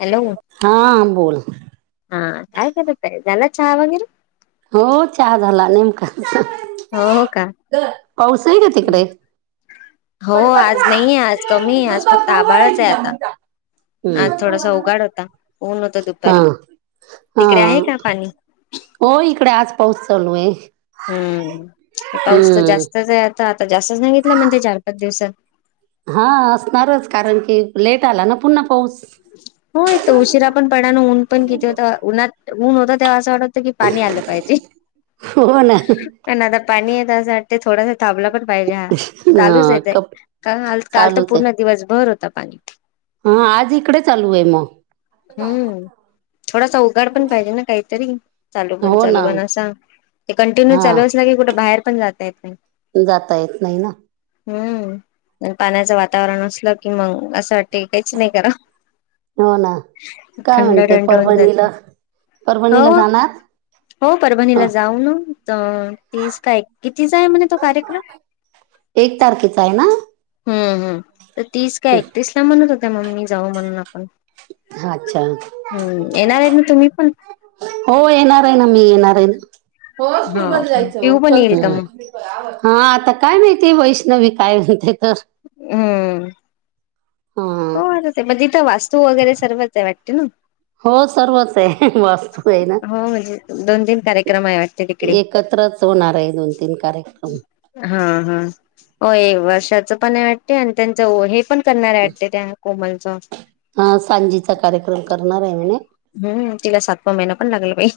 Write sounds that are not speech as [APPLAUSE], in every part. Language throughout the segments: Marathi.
हॅलो हा बोल हा काय करायचं झालं का चहा वैगरे? हो चहा झाला नेमका हो का पाऊस आहे का तिकडे? हो पटपट आज खा नाहीये आज कमी आज दूध पण फक्त खाऊ घालाय आभाळच आहे तिला आता मोठा दूध हम्म. आज पण खाऊ थोडासा घाला ना उघाड होता ऊन होत हा दुपारी हा तिकडे आहे का पाणी हो इकडे आज पाऊस सोलवे आहे. हम्म पाऊस तर हम्म जास्तच आहे आता आता जास्त सांगितलं म्हणजे चार पाच दिवसात. हा असणारच कारण की लेट आला ना पुन्हा पाऊस हो एक तर उशिरा पण पडन ऊन पण बसून किती होता जेव उन्हात ऊन होता तेव्हा असं वाटत क पाणी आल पाहिजे. हो ना प आता पाणी असं वाट थोड थांबला पण पाहिजे. हा चालूच हे हा, ते. कप काल तर चालूच आहे पूर्ण दिवसभर होता पाणी. हा आज इकडे चालू आहे मग हम्म. थोडासा उघाड पण पाहिजे ना काहीतरी चालू पण हो ना चालू पण असा ते कंटिन्यू हा चालूच असला की कुठं बाहेर पण जात येत नाही जाता येत नाही ना हम्म पाण्याचं वातावरण असलं कि मग असं वाटतं की काहीच नाही करावं हो ना काय थंड म्हणते थंड होऊन जाते परभणीला परभणीला हो जाणार? हो परभणीला अ जाऊ ना तीस काय कितीचा आहे म्हणे तो कार्यक्रम एक तारखेचा आहे ना हम्म हम्म तर तीस काय एकतीस ला म्हणत होत्या मम्मी जाऊ म्हणून आपण हा अच्छा हम्म येणारे ना तुम्ही पण? हो येणार आहे ना मी येणार आहे ना हो स्कूलमध्ये जायचं हो पिऊ पण चल येईल का मग हा आता काय माहिती व वैष्णवी काय म्हणते हम्म हा हो वाटते मग तिथं वास्तू वगैरे सर्वच आहे वाटतं. हो सर्वच आहे वास्तू आहे ना हो म्हणजे दोन तीन एकच कार्यक्रम आहे वाटते तिकडे एकत्रच होणार आहे दोन तीन कार्यक्रम हा हा हो वर्षाच पण आहे वाटते आणि त्यांच हे पण क हा सांजेचा कार्यक्रम करणार आहे म्हणे हम्म तिला सातवा महिना पण लागला बाई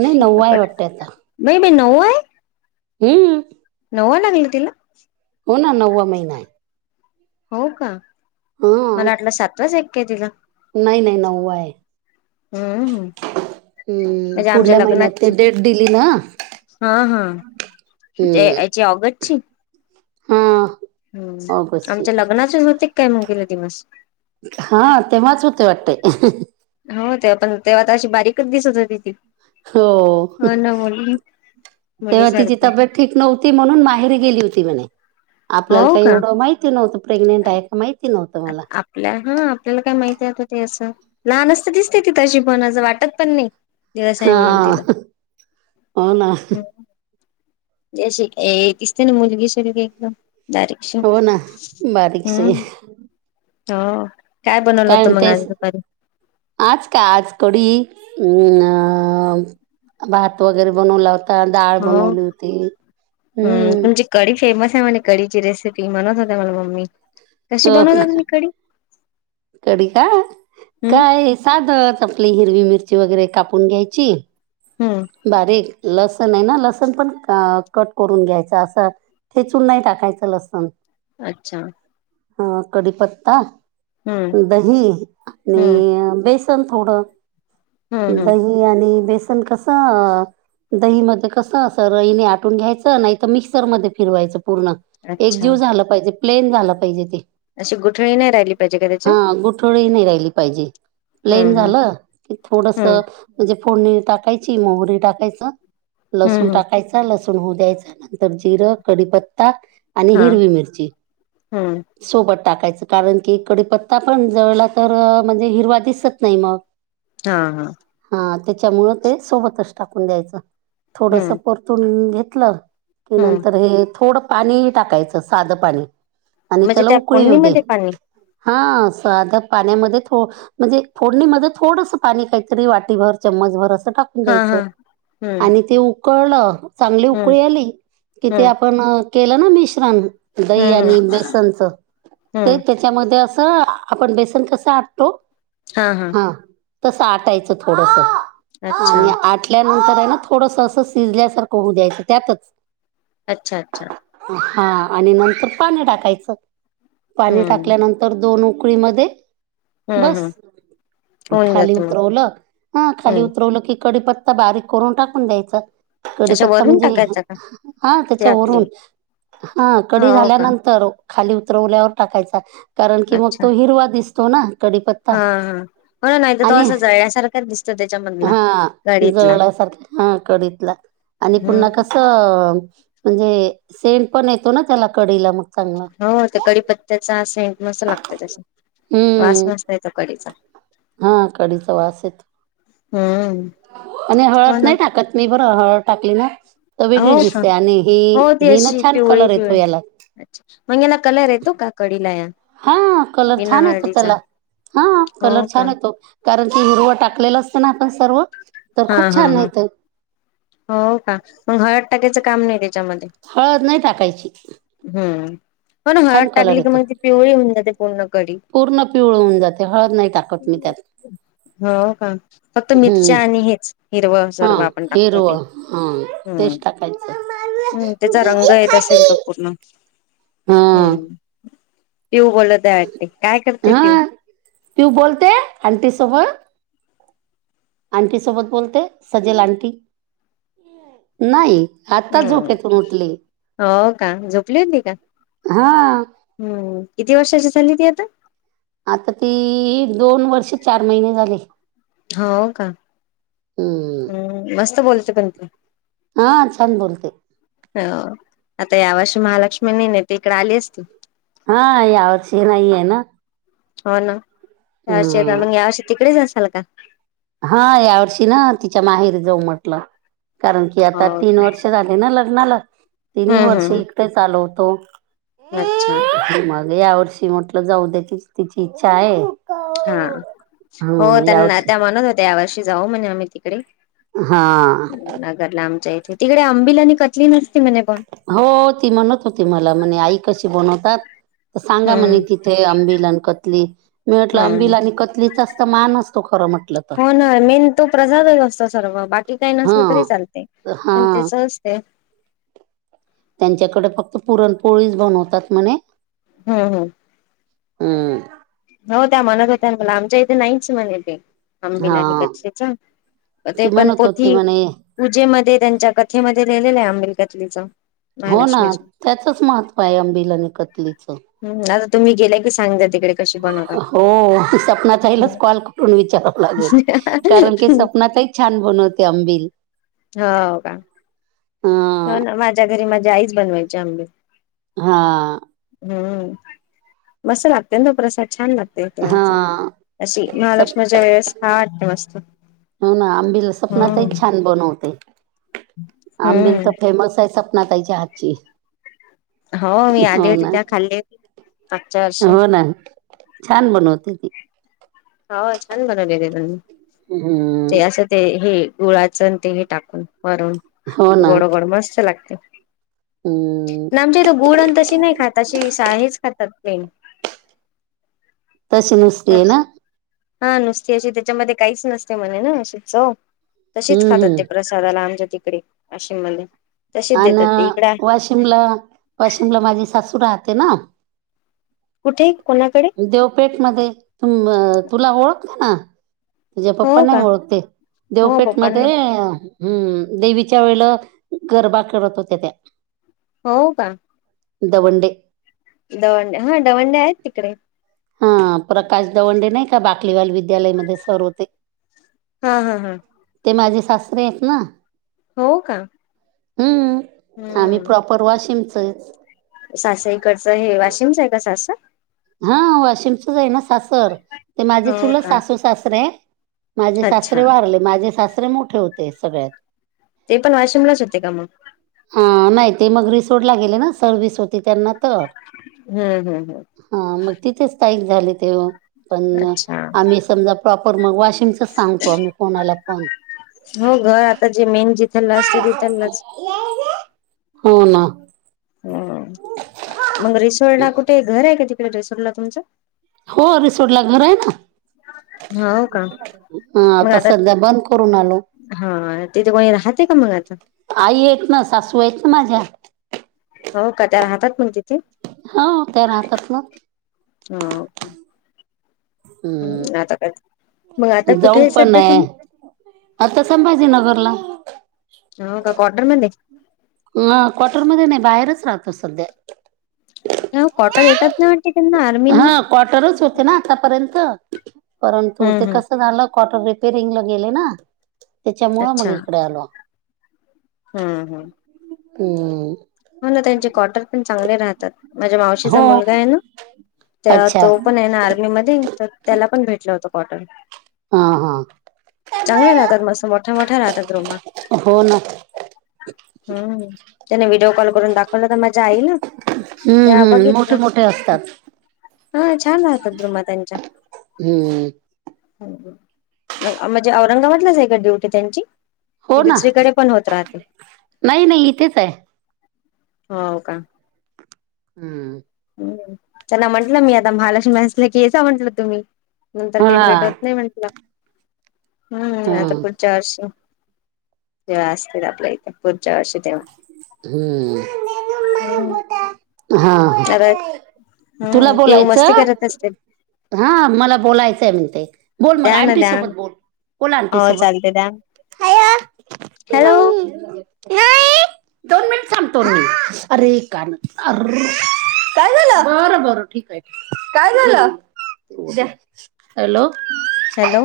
नाही नववा आहे वाटते आता नऊ आहे? हम्म. नऊवा लागला तिला? हो ना नववा महिना आहे. हो का हा मला वाटलं सातवाच ऐक तिला नाही नाही नववा आहे. हम्म हम्म. हम्म म्हणजे आमच्या पुढल्या लग्न महिन्यात ते डेट दिली ना हा हा. हम्म ते जे ऑगस्टची हा हम्म ऑगस्टची आमच्या लग्नाचे होते काय मुगेले दिवस हा तेव्हाच होते वाटते. हो तेव्हा पण तेव्हा अशी बारीकच दिसत होती ती. हो. हो ना मुलगी [UNINTELLIGIBLE] तेव्हा तिची मुलीसारखी तब्येत ठीक नव्हती म्हणून, माहेरी गेली होती म्हणे. आपल्याला हो काही का एवढं माहिती नव्हतं प्रेग्नेंट आहे का माहिती नव्हतं. आ मला आपल्या हा आपल्या आपल्याला काय माहितीय ते असं. लहान असतं दिसते ति तशी पण आज वाट. वाटत पण नाही दिवसाई म्हणून तिला. हा हो ना [UNINTELLIGIBLE] ज [UNINTELLIGIBLE] दिसते न मुलगी शरीर एकदम. बारीकशी. हो ना बारीकशे हम्म. हा. कारण तेच, आज का? आज कडी अम् अ भात वगैरे बनवला आ डाळ हो बनवली होती. हम्म. मने कडीची रेसिपी. म्हनत होत्या मला मम्मी. कशी बनवता तुम्ही कडी? कडी का हम्म काय साधत आपली हिरवी मिरची वगैरे काप कापून घ्यायची हम्म बारीक लसण आहे ना लसण पण कट करून घ्यायचं असं. ठेचून नाही टाकायचं लसण. अच्छा. अ कडीपत्ता, हम्म दही हम्म आणि बेस न थोड. हम्म हम्म दही आणि बेसन कस. ह दही मध्ये कस अस, रहिणी आटून घ्यायचं. नाही तर मिक्सर म फिरवायचं. पूर्ण, एकजीव झाला पाहिजे. प्लेन झाला पाहिजे ते. अशे गुठळे हा, गुठळही नाही राहिली पाहिजे. हम्म प्लेन हम्म झालं, की थोडसं हम्म म्हणजे फोडणी टाकायची, मोहरी टाकायच, लसूण हम्म हम्म टाकायचा, लस होऊ द्यायचा. नंतर जिरं, कडीपत्ता आणि हा हिरवी मिरची. हम्म सोबट टाकायच. कारण की, कडीपत्ता पण जळला तर म्हणजे हिरवा दिसत नाही मग. हा, हा. त्याच्यामुळ ते सोबतच टाकून द्यायचं. थोडस हम्म परतून घेतलं ते हम्म नंतर हे थोडं पाणी टाकायचं. साधं पाणी. आणि म्हणजे त्याला त्या उकळी येऊ दे फोडणीमध्ये पाणी हा साध्या पाण्यामध्ये थो म्हणजे फोडणीमध्ये थोडसं पाणी काहीतरी वाटीभर, चम्मचभर अस. टाकून हा द्यायचं. हा हम्म आणि ते उकळलं, चांगली हम्म उकळी आली, कि ते हम्म आपण केलं ना मिश्रण. दही हम्म हम्म आणि बेसनच ते हम्म त्याच्यामध्ये अस आपण बेसन कसं आटतो. हा, हा. हां तसं आटायचं थोडस, अच्छा आणि आटल्या नंतर हाय ना, थोडस अस शिजल्यासारखं होऊ द्यायचं, त्यातच. अच्छा, अच्छा! ! हा आणि नंतर पाणी टाकायचं. पाणी हम्म टाकल्यानंतर दोन उक उकळीमधे हम्म बस. हम्म होऊन खाली जात मग उतरवलं, हा खाली हम्म उतरवलं की, कडीपत्ता बारीक करून टाकून द्यायचा. अशा कडीपत्ता वरून म्हणजे टाकायचा का हा, ते त्याच्या आपली वरून. हा, कडी हो का झाल्यानंतर खाली उतरवल्यावर टाकायचा. कारण की मग अच्छा तो हिरवा दिसतो ना. हा, कडीपत्ता हा. [UNINTELLIGIBLE] नाही तर तो आणि असं जळण्यासारखा दिसतो त्याच्यामध् हा जळल्यासारख्या. हा कडीतला आणि पुन्हा हम्म कसं म्हणजे सेंट पण येतो ना त्याला कडीला मग चांगला हो, ते कडीपत्त्याचा सेंट मस्त लागतो त्याचा, वास हम्म मस्त येतो कडीत [INAUDIBLE] हा, कडीचा वास येत हम् आणि हळद नाही टाकत मी बरं, हळद टाकली ना तर वेगळीच हो का दिसते आणि हि हो ती हि ना अशी छान पिवळी कलर येतो पिवळी याला अच्छा मग हेला कलर येतो का? कडीला या हा कलर बिना छान येतो हळदीचा त्याला. हा हो कलर का छान येतो कारण की हिरवं टाकलेलं असतं ना आपण सर्व तर हा खूप हा छान हा, येतं हो का! मग हळद टाकयच काम नाही काही त्यामध्ये हळद नाही टाकायची हम्म हो ना हळद छान कलर टाकली की येतो मग ती पिवळी होऊन जाते पूर्ण कडी पूर्ण पिवळ होऊन जातय. हळद नाही टाकत मी त्यात. हो का? फक्त हम्म मिरच्या आणि हे हिरवं हा सर्व आपण टाकतो ते. हिरवळ हा हम्म. तेच टाकायचं हम्म, त्याचा रंग येत असेल तो पूर्ण. हा हम्म. पिऊ बोलत आहे वाटते काय करते हा, पिऊ तू बोलते आंटीसोबत? आंटी सोबत बोलते? सेजल आंटी, नाही? आता हम्म. झोपेतून उठली हो का, झोपली होती का? हा हम्म, किती वर्षाची झाली ती आता? आता ती दोन वर्षे चार महिने झाले हो का? हम्म मस्त बोलत पण तू हा, छान बोलते हो, आता या वर्षी महालक्ष्मी नी न ती इकडे आली असती हा. यावर्षी नाही आहे ना? हो ना, यावर्षी हम्म मग या वर्षी तिकडेच असाल का? हा, यावर्षी ना तिच्या माहेर जाऊ म्हटलं कारण की आता हो तीन का वर्ष झाली ना लग्नाला, तीनही हम्म वर्ष हम्म इकडें चालवतो अच्छा मग या वर्षी म्हटलं जाऊ दे कि तिची इच्छा आहे हा. हो हा त्यांना यावर्षी त्या म्हणत होत्या या वर्षी जाऊ म्हणे आम्ही तिकडे हा नगर ला आमच्या इथे, तिकडे अंबिल आणि कत्ली नस हो. ती म्हणत होती मला, म्हणे आई कशी बनवतात? सांगा म्हणे हम्म तिथे अंबिल आणि कतली. मी म्हटलं हम्म अंबिल आणि कतलीच चा मान असतो खरं मग हो ना, मेन तो प्रसाद असतो सर्व बाकी की काही नसल तरी हा चालतय हा पण तेचं असतय त्यांच्याकडे फक्त पुरणपोळीच बनवतात म्हणे हम्म हम्म हम्म हो त्या म्हणत होत्या मला, आमच्या इथे नाहीच म्हणे ते आंबिल आणि हा कथलीचं ते ती पण म्हणत होती पोथी, म्हणे पूजेमध्ये त्यांच्या कथेमध्ये लिहिलेलं आहे आंबिलकथलीच हो ना त्याचच महत्व आहे अंबिल आणि कतलीचं. ह आता तुम्ही गेलाय क सांग्या तिकडे कशी बनव. हो सपनाचाईलाच कॉल करून विचाराव लागेल कारण की सपनाचाही छान बोल. पुण ते अंबिल. हो का? हो ना माझ्या घरी माझ्या आईच बनवायची आंबे. हा. हम्म मस्त लागते ना प्रसाद छान लागत. हा तेून अशी सप महालक्ष्मीच्या वेळेस हा वाटत मस्त. हो ना आंबीला स्वपनातही हम्म छान बनवते. आंबिल हम्म तर फेमस आहे सपना तईच्या हातची. हो मी आली हो होती ना तेव्हा खाल्ले होते. हो ना छान बनवते ती. होाछान बनवले गले त्यां हम्म ते असं ते हे. गुळाच तेही टाकून मरून हो ना गोडगोड मस्त लागते. हम्म ना आमच्या इथं गुड आणि तशी नाही खात अशी हेच खातात. न. तसे नस्तेन. हा नुसती अशी त्याच्यामध्ये काहीच नसते म्हणे ना अशी चव. तसेच हम्म खातात हम्म ते प्रसादाला आमच्या तिकडे वाशिम मध्ये. तशीच अ देतात ते इकडे वाशिमला वाशिमला माझी सासू राहते ना. कुठे? कोणाकडे देवपेठ मध्ये त तुला ओळखते ना. तुझ्या पप्पा हो नाही का ओळखते हो देवपेठ पप्पांना मध्ये. हम्म देवीच्या वेळेला गरबा करत होत्या त्या. हो का? दवंडे. दवंडे हा दवंडे आहेत तिकडे? हा प्रकाश दवंडे नाही का बाकलीवाल विद्यालयमध्ये सर होते. हा हा हा. ते माझे सासरे आहेत ना. हो का? हम्म आम्ही हम्म प्रॉपर वाशिमचच. सासईकडचं हे वाशिमच आहे का सास. ह वाशिमचच आहे ना सासर ते माझी हो चुलंत का सासू सासर आहे. माझे अच्छा सासरे वारले माझे सासरे मोठे होते सगळ्यात. ते पण वाशिमलाच होते का मग ह नाही. ते मग रिसोडला गेले ना सरविस होती त्यांना. तर हम्म हम्म हम्म. हा तिथेच स्ताईक पण अच्छा आम्ही समजा प्रॉपर म. सांगतो आमही कोणाला पण. हो ना री. ह मग रिसोर्ट ला कुठे घर आहे काय तिकडे रिसोर्ट ला तुमचं. हो रिसोर्ट ला घर आहे ना. ह. हा आता सध्या बंद करून आलो. हा तिथे कोणी राहते का मग आता. आई आहेत ना सासू आहेत ना माझ्या हो का त्या राहतात पण तिथे. हा ते राहतात ना. हा. हम् हम्म आता काच मग आता कुठे जाऊ आहे पण सध्या तुम्ही. आता संभाजीनगरला. हो का कॉटर मध्ये. ह क्टरमध्येध्ये नाही बाहेरच राहतो सध्या. कॉटर येतात ना म्ह हा क्वार्टर होते ना आतापर्यंत परंतु ते हम् हम कसं झालं कॉटर रिपेरिंगला गेले ना त्याच्यामुळं मग इकडे आलो हम्म हम्म हम् हो ना त्यांचे क्टर पण चांगले राहतात माझ्या मावशीचा हो मुलगा आहे ना त्या अच्छा तो पण आहे ना आर्मी मध्ये तर त्याला पण भेटलं होत कॉटन हा हा चांगल्या राहतात मस् मोठा मोठा राहतात रोमा हो ना हम्म त्याने विड कॉल करून दाखवलं तर मजा आईल हम्म ते हम्म मोठे बघितितलं मोठे असतात हा छान राहतात रुमा त्यांच्या हम्म म्हणजे औरंगाबादलाच एकडेवठे त्यांची की हो ना दुसरीकडे पण होत राहते नाही नाही इथेच आहे हो का. हम्म. त्यांला म्हटलं मी आता महालक्ष्मी असलं की याचा म्हंटलं तुम्ही नंतर काही हा भेटवत नाही म्हटल. हम्म आता पुढच्या वर्षी जेव्हा असतील आपल्या इथे पुढ जाश तेव्हा हम्म. ह हा ह हम्म पिऊ मस्ती करत असते हा मला बोलायचंय म्हते बोल मग द्या ना आंटी द्या सोबत ना बोल लांटी हो सोबत चालते द्या हॅलो सांतोरनी अरे कान अर काय झालं बरं बरं ठीक आहे काय झालं हॅलो हॅलो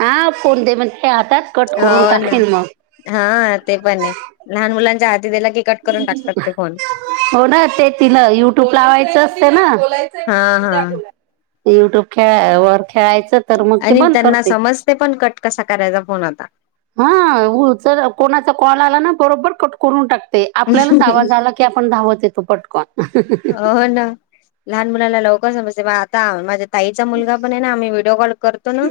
हा फोन दे म्ह हो ना हा ते पण आहे लहान मुलांच्या आ हो ना ते तिला युट्यूब लावायचं असते ना द्यायचा हा म्हटले हा द्या बोला युट्यूबच्या वर खेळायचं तर मग ते आणि बंद त्यांना करते समजते पण कट कसा करायचा फोन आता हा चर कोणाचा कॉल आला ना बरोबर कट करून टाकत ते आपल्यालाच आवाज आला की आपण धावत येतो पटकन हो ना लहान मुलांला लवकर समजते म आता माझ्या ताईचा मुलगा पण आहे ना आम्ही व्हिडिओ कॉल करतो ना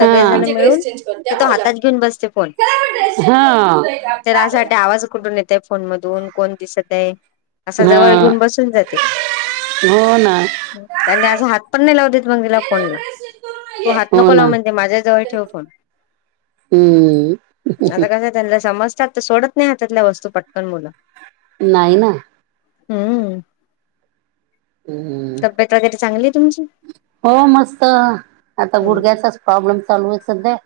हां. मीचे मिळून ड्रेस चेंज करते तर तो हां ओला. हातात घेऊन बसते फोन चला आपण ड्रेस चेंज करून हां. घेऊ हा जायचं आपला त्याला अस अभ्यास वाटते आवाज कुठून येतो फोन मधून कोण दिसत आहे असा जवळ हां, घेऊन बसून जाते हो ना. त्यांनी अस हात पण नाही लाव देत मगिला ये ना फोनला ड्रेस चेंज करून ना तू ये. हात हो नको लाव ना. म्हणजे माझ्या जवळ ठेव फोन हं. आता कसं आहे त्यांना समजतात तर सोडत नाही हातातल्या वस्तू पटकन मुलं नाही ना हम्म हं. तब्येत वगैरे चांगली तुम हो मस्त आता हम्म गुडग्याचाच प्रॉब्लेम सॉल्व आहे सध्या